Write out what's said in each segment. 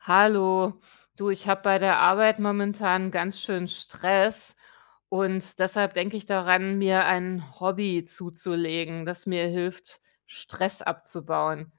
Hallo, du, ich habe bei der Arbeit momentan ganz schön Stress und deshalb denke ich daran, mir ein Hobby zuzulegen, das mir hilft, Stress abzubauen.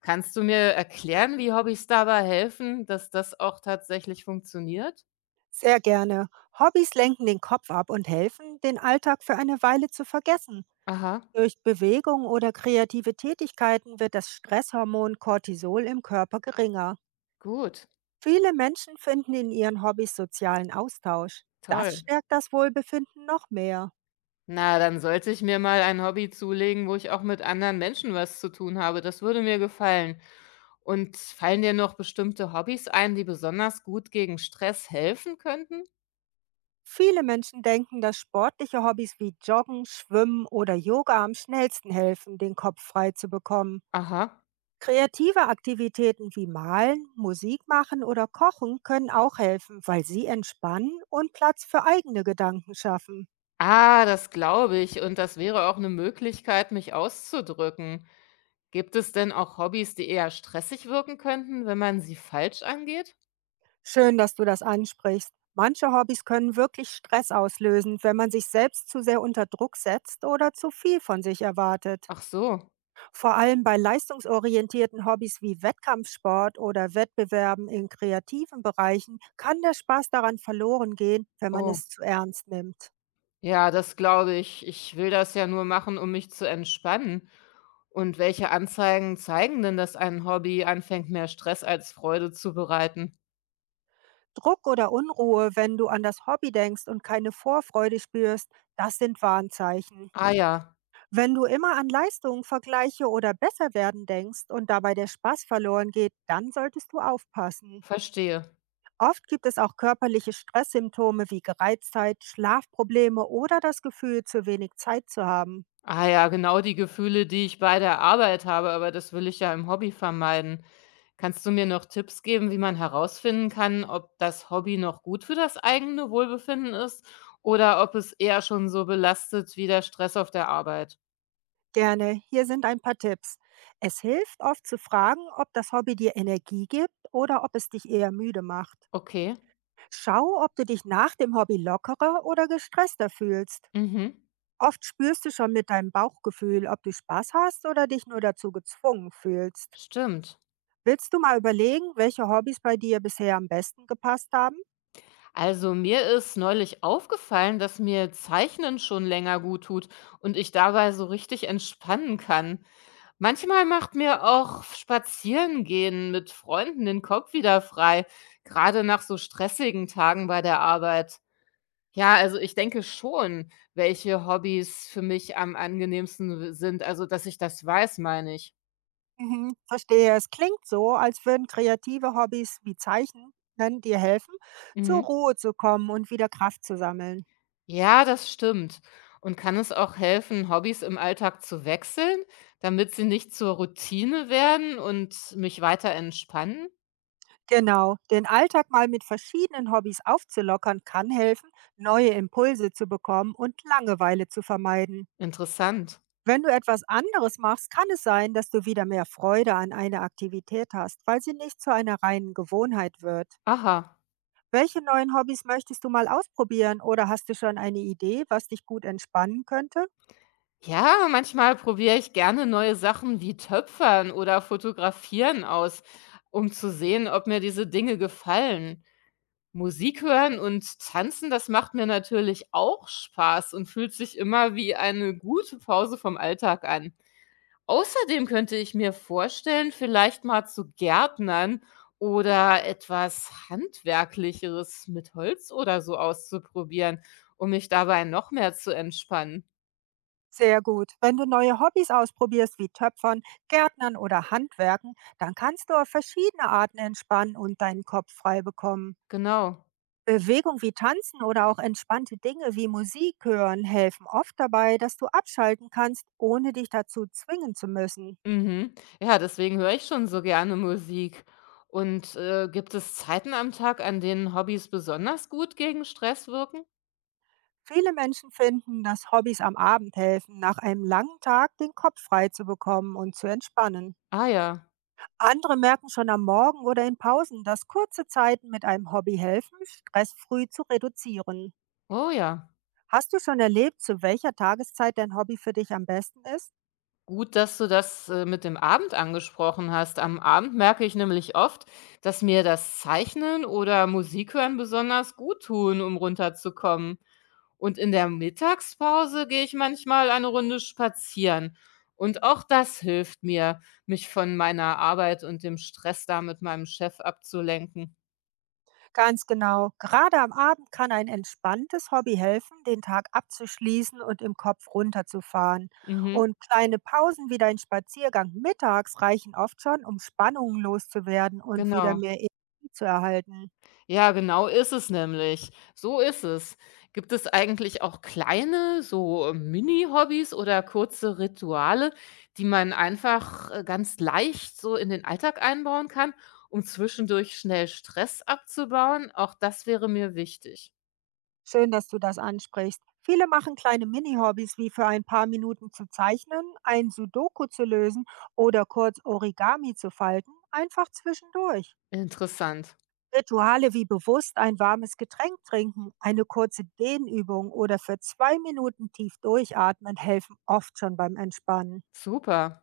Kannst du mir erklären, wie Hobbys dabei helfen, dass das auch tatsächlich funktioniert? Sehr gerne. Hobbys lenken den Kopf ab und helfen, den Alltag für eine Weile zu vergessen. Aha, Durch Bewegung oder kreative Tätigkeiten wird das Stresshormon Cortisol im Körper geringer. gut, Viele Menschen finden in ihren Hobbys sozialen Austausch. Das toll. stärkt das Wohlbefinden noch mehr. Na, dann sollte ich mir mal ein Hobby zulegen, wo ich auch mit anderen Menschen was zu tun habe. Das würde mir gefallen. Und fallen dir noch bestimmte Hobbys ein, die besonders gut gegen Stress helfen könnten? Viele Menschen denken, dass sportliche Hobbys wie Joggen, Schwimmen oder Yoga am schnellsten helfen, den Kopf frei zu bekommen. Aha. Kreative Aktivitäten wie Malen, Musik machen oder Kochen können auch helfen, weil sie entspannen und Platz für eigene Gedanken schaffen. Ah, das glaube ich. Und das wäre auch eine Möglichkeit, mich auszudrücken. Gibt es denn auch Hobbys, die eher stressig wirken könnten, wenn man sie falsch angeht? Schön, dass du das ansprichst. Manche Hobbys können wirklich Stress auslösen, wenn man sich selbst zu sehr unter Druck setzt oder zu viel von sich erwartet. Ach so. Vor allem bei leistungsorientierten Hobbys wie Wettkampfsport oder Wettbewerben in kreativen Bereichen kann der Spaß daran verloren gehen, wenn man Oh. es zu ernst nimmt. Ja, das glaube ich. Ich will das ja nur machen, um mich zu entspannen. Und welche Anzeigen zeigen denn, dass ein Hobby anfängt, mehr Stress als Freude zu bereiten? Druck oder Unruhe, wenn du an das Hobby denkst und keine Vorfreude spürst, das sind Warnzeichen. Ah ja, Wenn du immer an Leistung, Vergleiche oder Besserwerden denkst und dabei der Spaß verloren geht, dann solltest du aufpassen. verstehe. Oft gibt es auch körperliche Stresssymptome wie Gereiztheit, Schlafprobleme oder das Gefühl, zu wenig Zeit zu haben. Ah ja, genau die Gefühle, die ich bei der Arbeit habe, aber das will ich ja im Hobby vermeiden. Kannst du mir noch Tipps geben, wie man herausfinden kann, ob das Hobby noch gut für das eigene Wohlbefinden ist oder ob es eher schon so belastet wie der Stress auf der Arbeit? Gerne, hier sind ein paar Tipps. Es hilft oft zu fragen, ob das Hobby dir Energie gibt oder ob es dich eher müde macht. Okay. Schau, ob du dich nach dem Hobby lockerer oder gestresster fühlst. Mhm. Oft spürst du schon mit deinem Bauchgefühl, ob du Spaß hast oder dich nur dazu gezwungen fühlst. Stimmt. Willst du mal überlegen, welche Hobbys bei dir bisher am besten gepasst haben? Also mir ist neulich aufgefallen, dass mir Zeichnen schon länger gut tut und ich dabei so richtig entspannen kann. Manchmal macht mir auch Spazierengehen mit Freunden den Kopf wieder frei, gerade nach so stressigen Tagen bei der Arbeit. Ja, also ich denke schon, welche Hobbys für mich am angenehmsten sind. Also, dass ich das weiß, meine ich. Mhm. Verstehe, es klingt so, als würden kreative Hobbys wie Zeichnen dir helfen, zur Mhm. Ruhe zu kommen und wieder Kraft zu sammeln. Ja, das stimmt. Und kann es auch helfen, Hobbys im Alltag zu wechseln, damit sie nicht zur Routine werden und mich weiter entspannen? Genau, den Alltag mal mit verschiedenen Hobbys aufzulockern kann helfen, neue Impulse zu bekommen und Langeweile zu vermeiden. Interessant. Wenn du etwas anderes machst, kann es sein, dass du wieder mehr Freude an einer Aktivität hast, weil sie nicht zu einer reinen Gewohnheit wird. Aha. Welche neuen Hobbys möchtest du mal ausprobieren oder hast du schon eine Idee, was dich gut entspannen könnte? Ja, manchmal probiere ich gerne neue Sachen wie Töpfern oder Fotografieren aus, um zu sehen, ob mir diese Dinge gefallen. Musik hören und tanzen, das macht mir natürlich auch Spaß und fühlt sich immer wie eine gute Pause vom Alltag an. Außerdem könnte ich mir vorstellen, vielleicht mal zu gärtnern oder etwas Handwerklicheres mit Holz oder so auszuprobieren, um mich dabei noch mehr zu entspannen. Sehr gut. Wenn du neue Hobbys ausprobierst wie Töpfern, Gärtnern oder Handwerken, dann kannst du auf verschiedene Arten entspannen und deinen Kopf frei bekommen. Genau. Bewegung wie Tanzen oder auch entspannte Dinge wie Musik hören helfen oft dabei, dass du abschalten kannst, ohne dich dazu zwingen zu müssen. Mhm. Ja, deswegen höre ich schon so gerne Musik. Und gibt es Zeiten am Tag, an denen Hobbys besonders gut gegen Stress wirken? Viele Menschen finden, dass Hobbys am Abend helfen, nach einem langen Tag den Kopf frei zu bekommen und zu entspannen. Ah ja. Andere merken schon am Morgen oder in Pausen, dass kurze Zeiten mit einem Hobby helfen, Stress früh zu reduzieren. Oh ja. Hast du schon erlebt, zu welcher Tageszeit dein Hobby für dich am besten ist? Gut, dass du das, mit dem Abend angesprochen hast. Am Abend merke ich nämlich oft, dass mir das Zeichnen oder Musik hören besonders gut tun, um runterzukommen. Und in der Mittagspause gehe ich manchmal eine Runde spazieren. Und auch das hilft mir, mich von meiner Arbeit und dem Stress da mit meinem Chef abzulenken. Ganz genau. Gerade am Abend kann ein entspanntes Hobby helfen, den Tag abzuschließen und im Kopf runterzufahren. Mhm, Und kleine Pausen wie dein Spaziergang mittags reichen oft schon, um Spannungen loszuwerden und wieder genau. mehr Energie zu erhalten. Ja, genau ist es nämlich. So ist es. Gibt es eigentlich auch kleine, so, Mini-Hobbys oder kurze Rituale, die man einfach, ganz leicht so in den Alltag einbauen kann, um zwischendurch schnell Stress abzubauen? Auch das wäre mir wichtig. Schön, dass du das ansprichst. Viele machen kleine Mini-Hobbys wie für ein paar Minuten zu zeichnen, ein Sudoku zu lösen oder kurz Origami zu falten, einfach zwischendurch. Interessant. Rituale wie bewusst ein warmes Getränk trinken, eine kurze Dehnübung oder für 2 Minuten tief durchatmen helfen oft schon beim Entspannen. Super.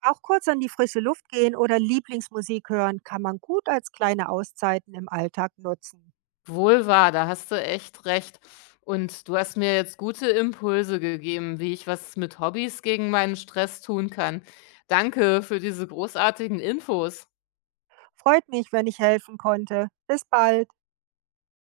Auch kurz an die frische Luft gehen oder Lieblingsmusik hören kann man gut als kleine Auszeiten im Alltag nutzen. Wohl wahr, da hast du echt recht. Und du hast mir jetzt gute Impulse gegeben, wie ich was mit Hobbys gegen meinen Stress tun kann. Danke für diese großartigen Infos. Freut mich, wenn ich helfen konnte. Bis bald.